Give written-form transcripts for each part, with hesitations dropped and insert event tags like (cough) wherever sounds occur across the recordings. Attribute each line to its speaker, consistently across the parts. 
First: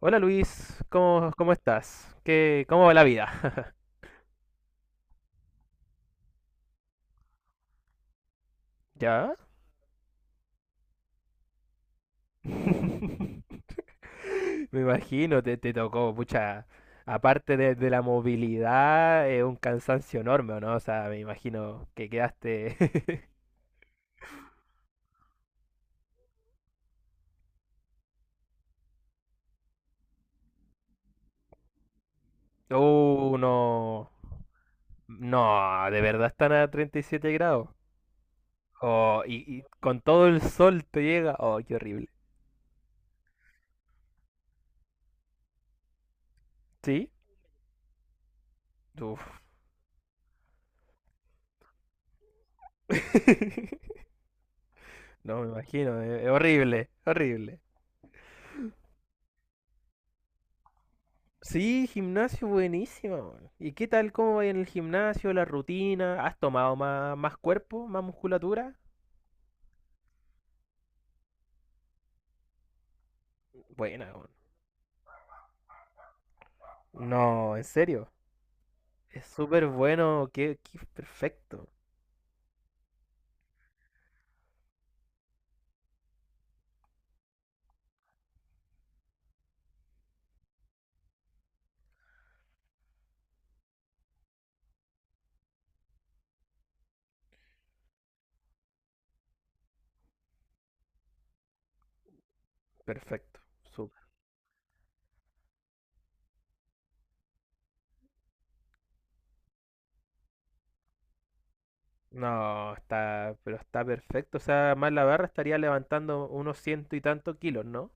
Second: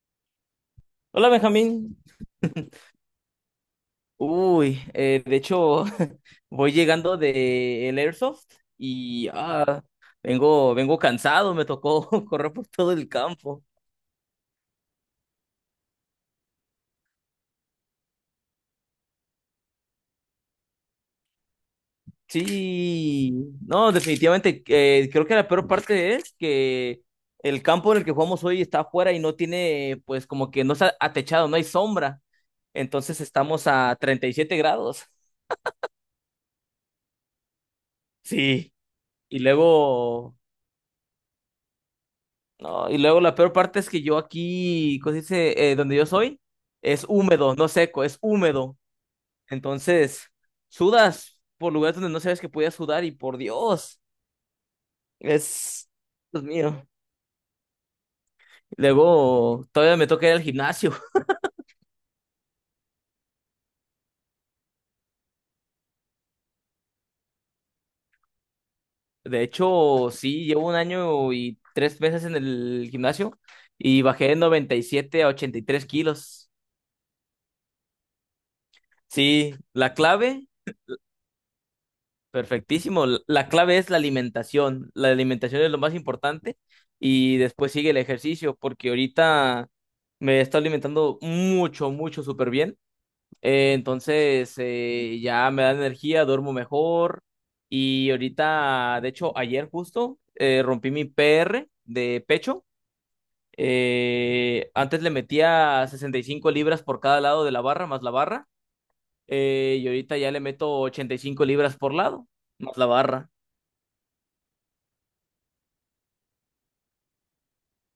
Speaker 1: Hola Luis,
Speaker 2: Hola
Speaker 1: ¿cómo
Speaker 2: Benjamín.
Speaker 1: estás? ¿Qué, cómo va la vida?
Speaker 2: Uy, de hecho, (laughs) voy llegando de el Airsoft
Speaker 1: (laughs)
Speaker 2: y
Speaker 1: ¿Ya?
Speaker 2: vengo cansado, me tocó (laughs) correr por todo el campo.
Speaker 1: (laughs) Me imagino, te tocó, pucha, aparte de la movilidad, es un cansancio enorme, ¿o no? O sea, me imagino que quedaste...
Speaker 2: Sí,
Speaker 1: (laughs)
Speaker 2: no, definitivamente, creo que la peor parte es que el campo en el que jugamos hoy está afuera y no tiene, pues, como que no está atechado, no hay sombra. Entonces estamos a
Speaker 1: No,
Speaker 2: 37 grados.
Speaker 1: no, ¿de verdad están a 37 grados?
Speaker 2: Sí,
Speaker 1: Oh,
Speaker 2: y
Speaker 1: y con todo
Speaker 2: luego
Speaker 1: el sol te llega, oh, qué horrible.
Speaker 2: no, y luego la peor parte es que yo aquí, ¿cómo se dice? Donde yo soy, es
Speaker 1: ¿Sí?
Speaker 2: húmedo, no seco, es húmedo.
Speaker 1: Uf.
Speaker 2: Entonces, sudas por lugares donde no sabes que podías sudar y, por Dios,
Speaker 1: (laughs) No, me
Speaker 2: es,
Speaker 1: imagino, es
Speaker 2: Dios mío.
Speaker 1: horrible, horrible.
Speaker 2: Luego, todavía me toca ir al gimnasio. (laughs)
Speaker 1: Sí, gimnasio buenísima, weón. ¿Y qué tal? ¿Cómo va en el gimnasio? ¿La rutina? ¿Has tomado más, más cuerpo? ¿Más musculatura?
Speaker 2: De hecho, sí, llevo 1 año y 3 meses en el gimnasio y
Speaker 1: Buena, weón.
Speaker 2: bajé de 97 a 83 kilos.
Speaker 1: No, en serio. Es
Speaker 2: Sí,
Speaker 1: súper
Speaker 2: la
Speaker 1: bueno.
Speaker 2: clave
Speaker 1: Qué, qué perfecto.
Speaker 2: perfectísimo. La clave es la alimentación. La alimentación es lo más importante y después sigue el ejercicio, porque ahorita me estoy alimentando mucho, mucho, súper bien. Ya me da energía, duermo mejor y ahorita, de hecho, ayer justo, rompí mi PR de pecho.
Speaker 1: Perfecto. Súper.
Speaker 2: Antes le metía 65 libras por cada lado de la barra, más la barra. Y ahorita ya le meto 85 libras por lado,
Speaker 1: No,
Speaker 2: más la barra.
Speaker 1: está, pero está perfecto. O sea, más la barra estaría levantando unos ciento y tantos kilos, ¿no?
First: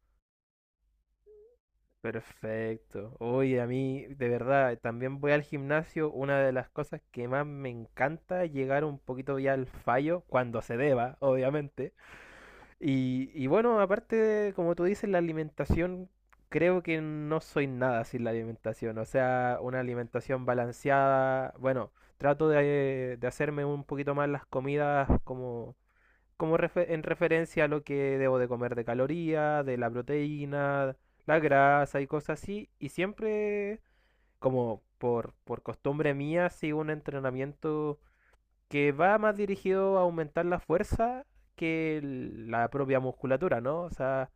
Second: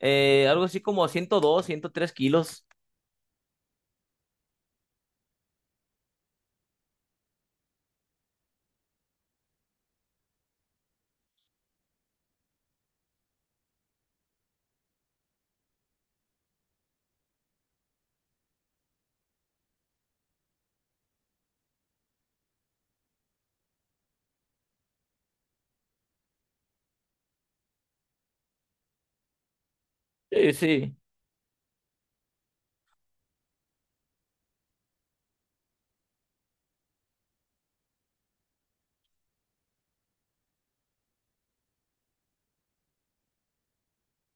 Speaker 2: Algo así como 102, 103 kilos.
Speaker 1: Perfecto. Oye, a mí, de verdad, también voy al gimnasio. Una de las cosas que más me encanta es llegar un poquito ya al fallo, cuando se deba, obviamente. Y bueno, aparte, de, como tú dices, la alimentación, creo que no soy nada sin la alimentación. O sea, una alimentación balanceada. Bueno, trato de hacerme un poquito más las comidas como en referencia a lo que debo de comer de calorías, de la
Speaker 2: Sí,
Speaker 1: proteína,
Speaker 2: sí.
Speaker 1: la grasa y cosas así. Y siempre, como por costumbre mía, sigo un entrenamiento que va más dirigido a aumentar la fuerza que la propia musculatura, ¿no? O sea,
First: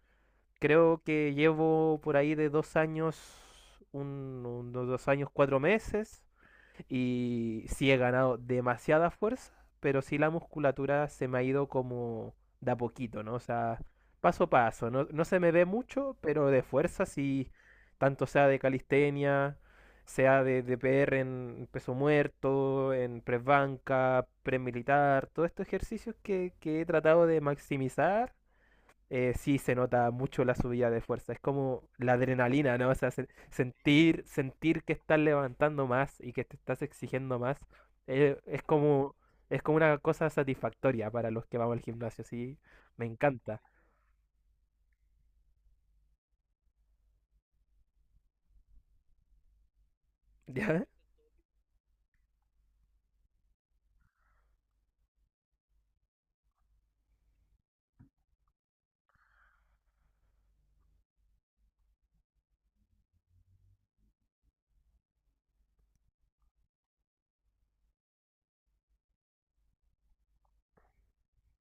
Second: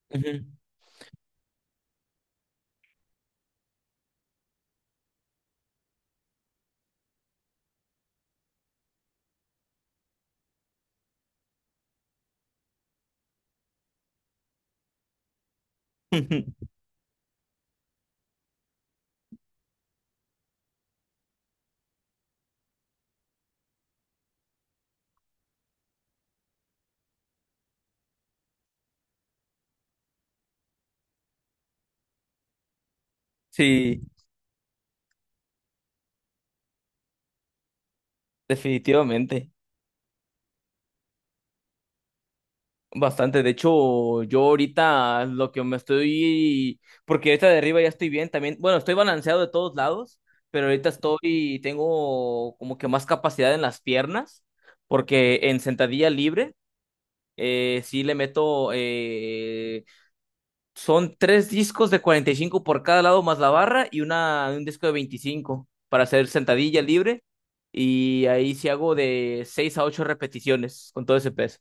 Speaker 1: creo que llevo por ahí de dos años, unos dos años, cuatro meses y sí he ganado demasiada fuerza, pero sí la musculatura se me ha ido como de a poquito, ¿no? O sea, paso a paso. No, no se me ve mucho,
Speaker 2: Ujú.
Speaker 1: pero de
Speaker 2: (laughs)
Speaker 1: fuerza sí, tanto sea de calistenia, sea de PR en peso muerto, en press banca, press militar, todos estos ejercicios que he tratado de maximizar sí se nota mucho la subida de fuerza. Es como la adrenalina, ¿no? O sea,
Speaker 2: Sí,
Speaker 1: sentir, sentir que estás levantando más y que te estás exigiendo más, eh, es como,
Speaker 2: definitivamente.
Speaker 1: es como una cosa satisfactoria para los que vamos al gimnasio, sí, me
Speaker 2: Bastante. De
Speaker 1: encanta.
Speaker 2: hecho, yo ahorita lo que me estoy, porque ahorita de arriba ya estoy bien también. Bueno, estoy balanceado de todos lados,
Speaker 1: (laughs)
Speaker 2: pero
Speaker 1: ¿Ya?
Speaker 2: ahorita estoy, tengo como que más capacidad en las piernas, porque en sentadilla libre, sí le meto son tres discos de 45 por cada lado más la barra y un disco de 25 para hacer sentadilla libre. Y ahí sí hago de 6 a 8 repeticiones con todo ese peso.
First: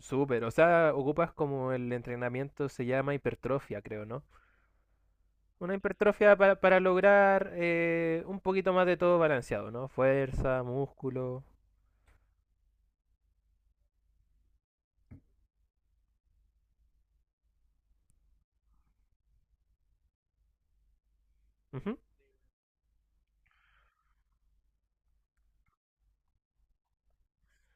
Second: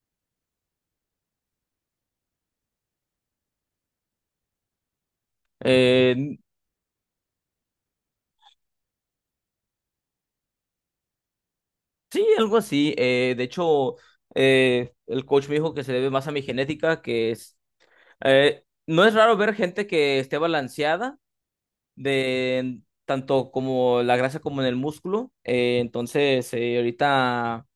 Speaker 1: Súper, o sea, ocupas como el entrenamiento se llama hipertrofia, creo, ¿no? Una hipertrofia
Speaker 2: Eh,
Speaker 1: para lograr un poquito más de todo balanceado, ¿no? Fuerza, músculo.
Speaker 2: sí, algo así. De hecho, el coach me dijo que se debe más a mi genética, que es... no es raro ver gente que esté balanceada
Speaker 1: Ujú.
Speaker 2: de tanto como la grasa como en el músculo. Entonces, ahorita...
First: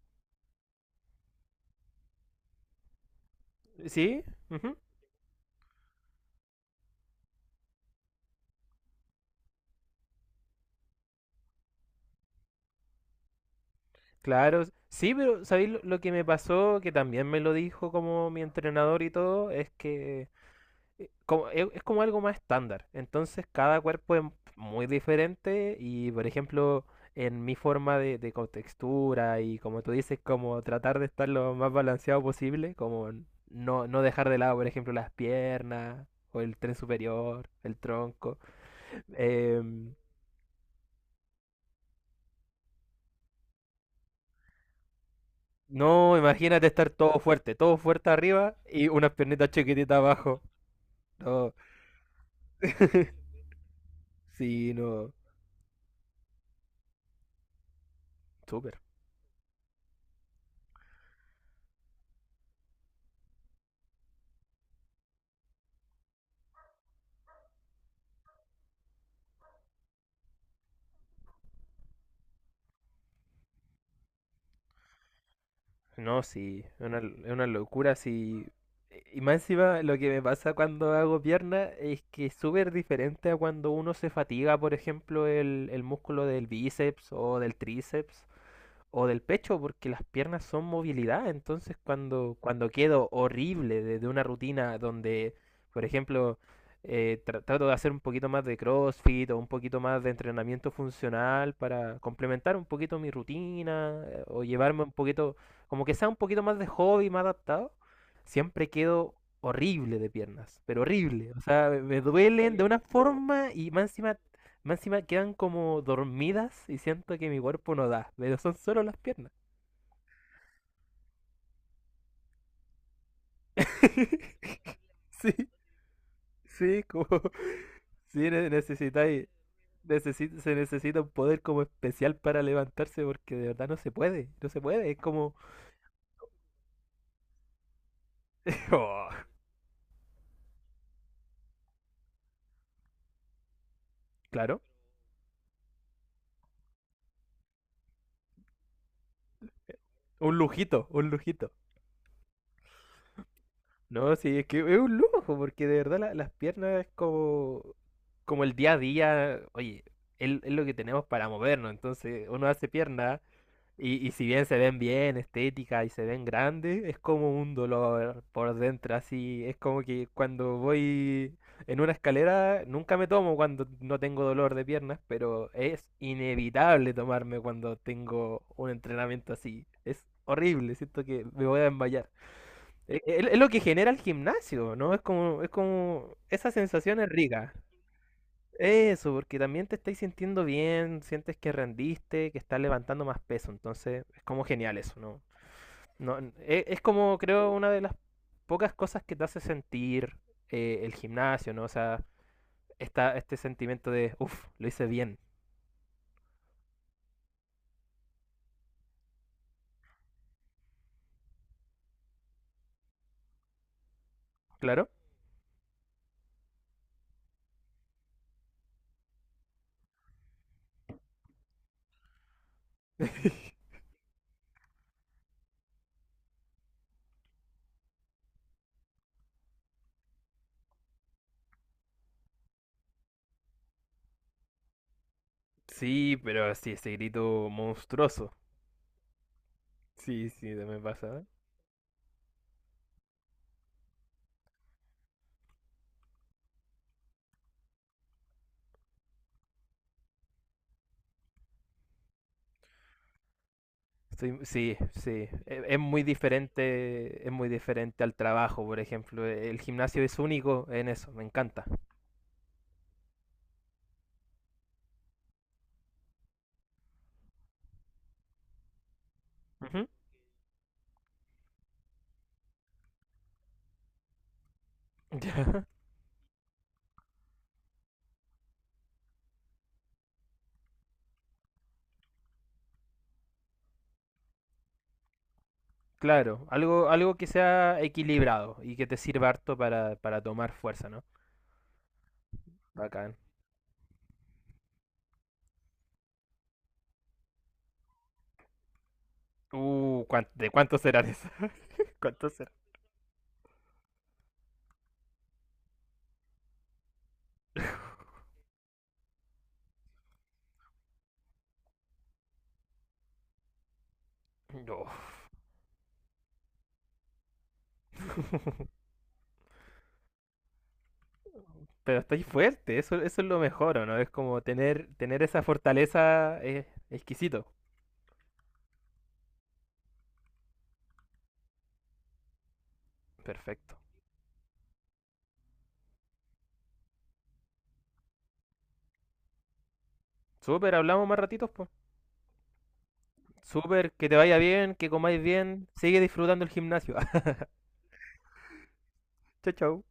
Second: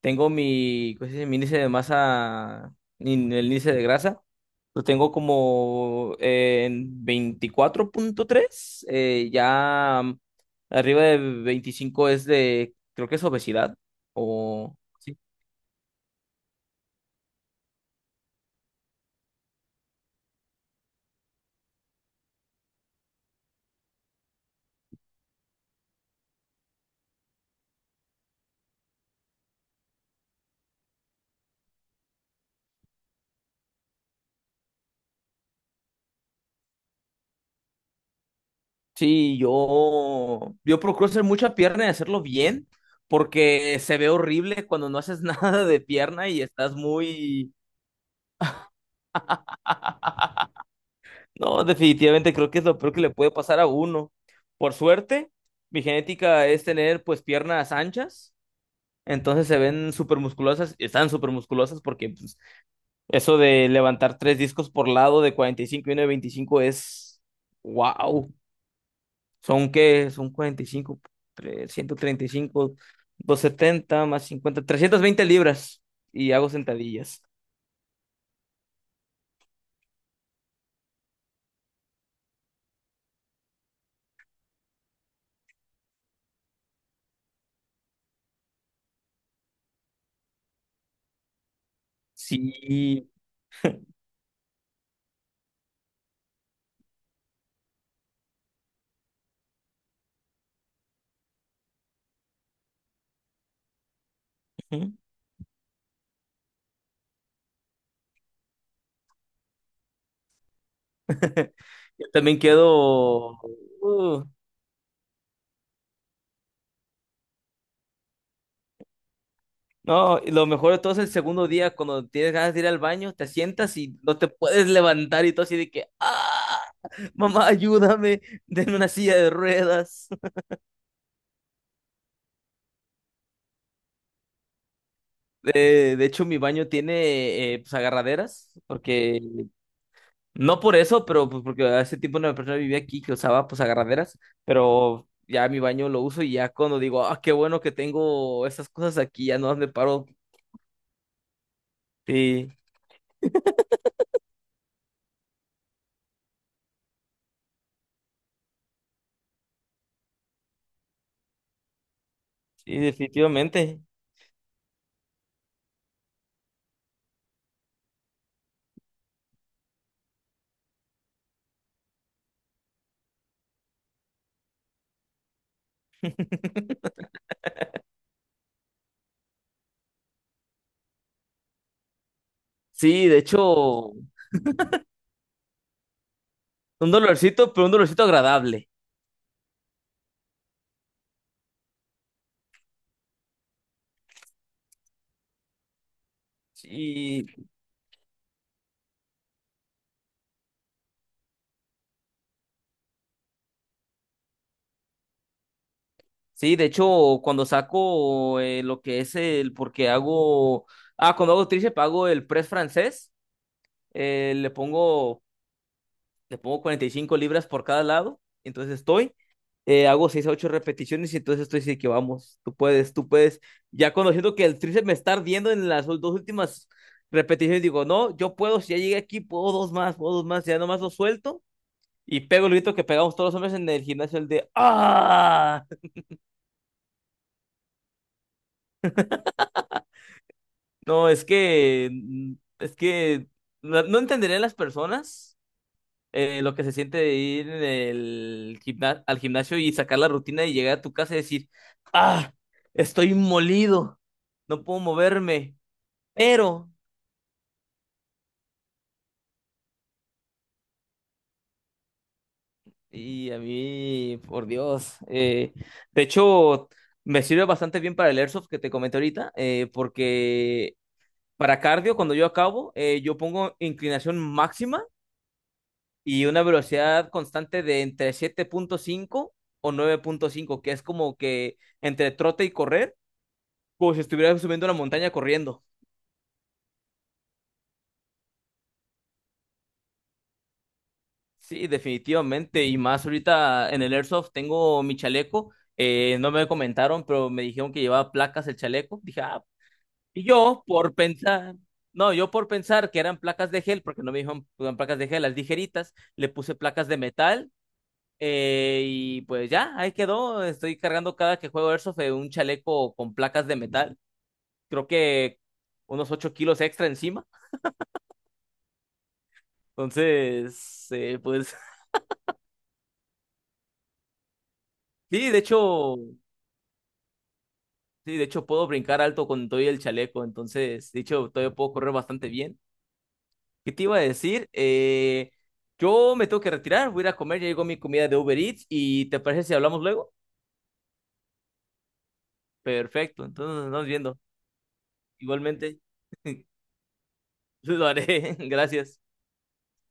Speaker 2: tengo mi, ¿cómo se dice? Mi índice de masa, el índice de grasa,
Speaker 1: ¿Sí? Ujú.
Speaker 2: lo tengo como, en 24.3, ya, arriba de 25 es de, creo que es obesidad,
Speaker 1: Claro,
Speaker 2: o...
Speaker 1: sí,
Speaker 2: Sí,
Speaker 1: pero ¿sabéis lo que me pasó? Que también me lo dijo como mi entrenador y todo, es que es como algo más estándar. Entonces cada cuerpo es muy diferente y, por ejemplo, en mi forma de contextura y como tú dices, como tratar de estar lo más balanceado posible, como no, no dejar de lado, por ejemplo, las piernas o el tren superior, el tronco.
Speaker 2: sí,
Speaker 1: em,
Speaker 2: yo procuro hacer mucha pierna y hacerlo bien, porque se ve horrible cuando no haces (laughs) nada de
Speaker 1: no,
Speaker 2: pierna y
Speaker 1: imagínate
Speaker 2: estás
Speaker 1: estar
Speaker 2: muy...
Speaker 1: todo fuerte arriba y unas piernitas chiquititas abajo.
Speaker 2: (laughs)
Speaker 1: No.
Speaker 2: No, definitivamente creo que es lo peor que le
Speaker 1: (laughs)
Speaker 2: puede pasar a uno.
Speaker 1: Sí,
Speaker 2: Por
Speaker 1: no.
Speaker 2: suerte, mi genética es tener, pues, piernas anchas,
Speaker 1: Súper.
Speaker 2: entonces se ven súper musculosas, están súper musculosas porque, pues, eso de levantar tres discos por lado de 45 y uno de 25 es wow. ¿Son qué? Son 45, 135, setenta más 50, veinte libras
Speaker 1: No,
Speaker 2: y hago
Speaker 1: sí.
Speaker 2: sentadillas.
Speaker 1: Es una locura, sí. Y más encima, lo que me pasa cuando hago pierna es que es súper diferente a cuando uno se fatiga, por ejemplo, el músculo del bíceps o del tríceps. O del pecho, porque las piernas son movilidad. Entonces, cuando quedo
Speaker 2: Sí.
Speaker 1: horrible de una rutina donde, por ejemplo, trato de hacer un poquito más de CrossFit o un poquito más de entrenamiento funcional para complementar un poquito mi rutina o llevarme un
Speaker 2: Ujú.
Speaker 1: poquito, como que sea un poquito más de hobby, más adaptado, siempre quedo horrible de piernas, pero horrible. O
Speaker 2: (laughs)
Speaker 1: sea, me
Speaker 2: Yo también
Speaker 1: duelen de una
Speaker 2: quedo...
Speaker 1: forma y más encima
Speaker 2: uh,
Speaker 1: más encima quedan como dormidas y siento que mi cuerpo no da, pero son solo las piernas.
Speaker 2: no, y lo mejor de todo es el segundo día, cuando tienes ganas de ir al baño, te sientas y no te
Speaker 1: (laughs)
Speaker 2: puedes levantar y
Speaker 1: Sí,
Speaker 2: todo así de que, ¡ah!
Speaker 1: sí, como...
Speaker 2: Mamá,
Speaker 1: (laughs) Sí,
Speaker 2: ayúdame, denme una silla
Speaker 1: necesitáis...
Speaker 2: de ruedas.
Speaker 1: Se necesita un poder como especial para levantarse porque de verdad no se puede, no se puede, es como...
Speaker 2: De hecho, mi baño tiene, pues, agarraderas,
Speaker 1: (laughs) Oh,
Speaker 2: porque no por eso, pero pues, porque hace tiempo una persona vivía aquí que usaba pues agarraderas,
Speaker 1: claro,
Speaker 2: pero ya mi baño lo uso y ya cuando digo, ah, qué bueno que tengo esas cosas aquí, ya no me paro.
Speaker 1: un lujito, un lujito.
Speaker 2: Sí,
Speaker 1: No, sí, es que es un lujo porque de verdad las piernas es como... Como el día a día, oye, es lo que tenemos para movernos, entonces uno hace
Speaker 2: sí,
Speaker 1: pierna.
Speaker 2: definitivamente.
Speaker 1: Y si bien se ven bien, estética y se ven grandes, es como un dolor por dentro, así. Es como que cuando voy en una escalera, nunca me tomo cuando no tengo dolor de piernas, pero es inevitable tomarme cuando tengo un entrenamiento así. Es horrible, siento que me voy a desmayar.
Speaker 2: Sí, de
Speaker 1: Es lo que genera
Speaker 2: hecho.
Speaker 1: el gimnasio, ¿no? Esa
Speaker 2: Un
Speaker 1: sensación es
Speaker 2: dolorcito,
Speaker 1: rica.
Speaker 2: pero un dolorcito agradable.
Speaker 1: Eso, porque también te estáis sintiendo bien, sientes que rendiste, que estás levantando más peso, entonces es como genial eso, ¿no? No, es como
Speaker 2: Y
Speaker 1: creo una de las pocas cosas que te hace sentir el gimnasio, ¿no? O sea, este sentimiento de, uff, lo hice bien,
Speaker 2: sí, de hecho, cuando saco, lo que es el, porque hago, ah, cuando hago tríceps hago el press francés, eh, le
Speaker 1: claro.
Speaker 2: pongo, le pongo 45 libras por cada lado, entonces estoy, hago 6 a 8 repeticiones y entonces estoy así que vamos, tú puedes, tú puedes.
Speaker 1: (laughs)
Speaker 2: Ya conociendo que el tríceps me está ardiendo en las dos últimas repeticiones, digo, no, yo puedo, si ya llegué aquí, puedo dos más, ya nomás lo suelto. Y pego el grito que pegamos todos los hombres en el gimnasio, el de ¡ah!
Speaker 1: Sí, pero sí, ese grito monstruoso. Sí, sí, me
Speaker 2: No, es
Speaker 1: pasa.
Speaker 2: que. Es que. No entenderían las personas, lo que se siente de ir en el al gimnasio y sacar la rutina y llegar a tu casa y decir ¡ah! Estoy molido.
Speaker 1: Sí,
Speaker 2: No
Speaker 1: sí,
Speaker 2: puedo
Speaker 1: sí.
Speaker 2: moverme. Pero.
Speaker 1: Es muy diferente al trabajo, por ejemplo. El gimnasio es único en eso, me encanta.
Speaker 2: Y a mí, por Dios. De hecho, me sirve bastante bien para el Airsoft que te comenté ahorita, porque. Para cardio, cuando yo acabo, yo pongo inclinación máxima
Speaker 1: Ya. (laughs)
Speaker 2: y una velocidad constante de entre 7.5 o 9.5, que es como que entre trote y correr, como si estuviera subiendo una montaña corriendo.
Speaker 1: Claro, algo, algo que sea equilibrado y que te sirva harto para tomar fuerza, ¿no?
Speaker 2: Sí, definitivamente. Y más
Speaker 1: Bacán.
Speaker 2: ahorita en el Airsoft tengo mi chaleco. No me comentaron, pero me dijeron que llevaba placas el chaleco. Dije, ah, y
Speaker 1: ¿De
Speaker 2: yo
Speaker 1: cuánto
Speaker 2: por
Speaker 1: serán esas?
Speaker 2: pensar,
Speaker 1: (laughs)
Speaker 2: no,
Speaker 1: ¿Cuánto
Speaker 2: yo por
Speaker 1: serán?
Speaker 2: pensar que eran placas de gel, porque no me dijeron que eran placas de gel, las ligeritas, le puse placas de metal. Y pues ya, ahí quedó. Estoy cargando cada que juego Airsoft, un chaleco con placas de metal. Creo
Speaker 1: No.
Speaker 2: que unos 8 kilos extra encima.
Speaker 1: (laughs)
Speaker 2: Entonces, pues
Speaker 1: Pero estoy fuerte, eso es lo mejor, ¿o no? Es como tener,
Speaker 2: (laughs)
Speaker 1: tener
Speaker 2: sí, de
Speaker 1: esa
Speaker 2: hecho,
Speaker 1: fortaleza es exquisito.
Speaker 2: sí, de hecho puedo brincar alto con todo y el chaleco. Entonces, de hecho, todavía puedo correr bastante bien. ¿Qué
Speaker 1: Perfecto.
Speaker 2: te iba a decir? Yo me tengo que retirar, voy a ir a comer, ya llegó mi comida de Uber Eats y ¿te parece si hablamos luego?
Speaker 1: Súper, hablamos más ratitos, pues.
Speaker 2: Perfecto, entonces nos vamos
Speaker 1: Súper, que te
Speaker 2: viendo.
Speaker 1: vaya bien, que comáis bien.
Speaker 2: Igualmente,
Speaker 1: Sigue disfrutando
Speaker 2: (laughs)
Speaker 1: el gimnasio. (laughs)
Speaker 2: lo haré. (laughs) Gracias.
Speaker 1: Chau, chao.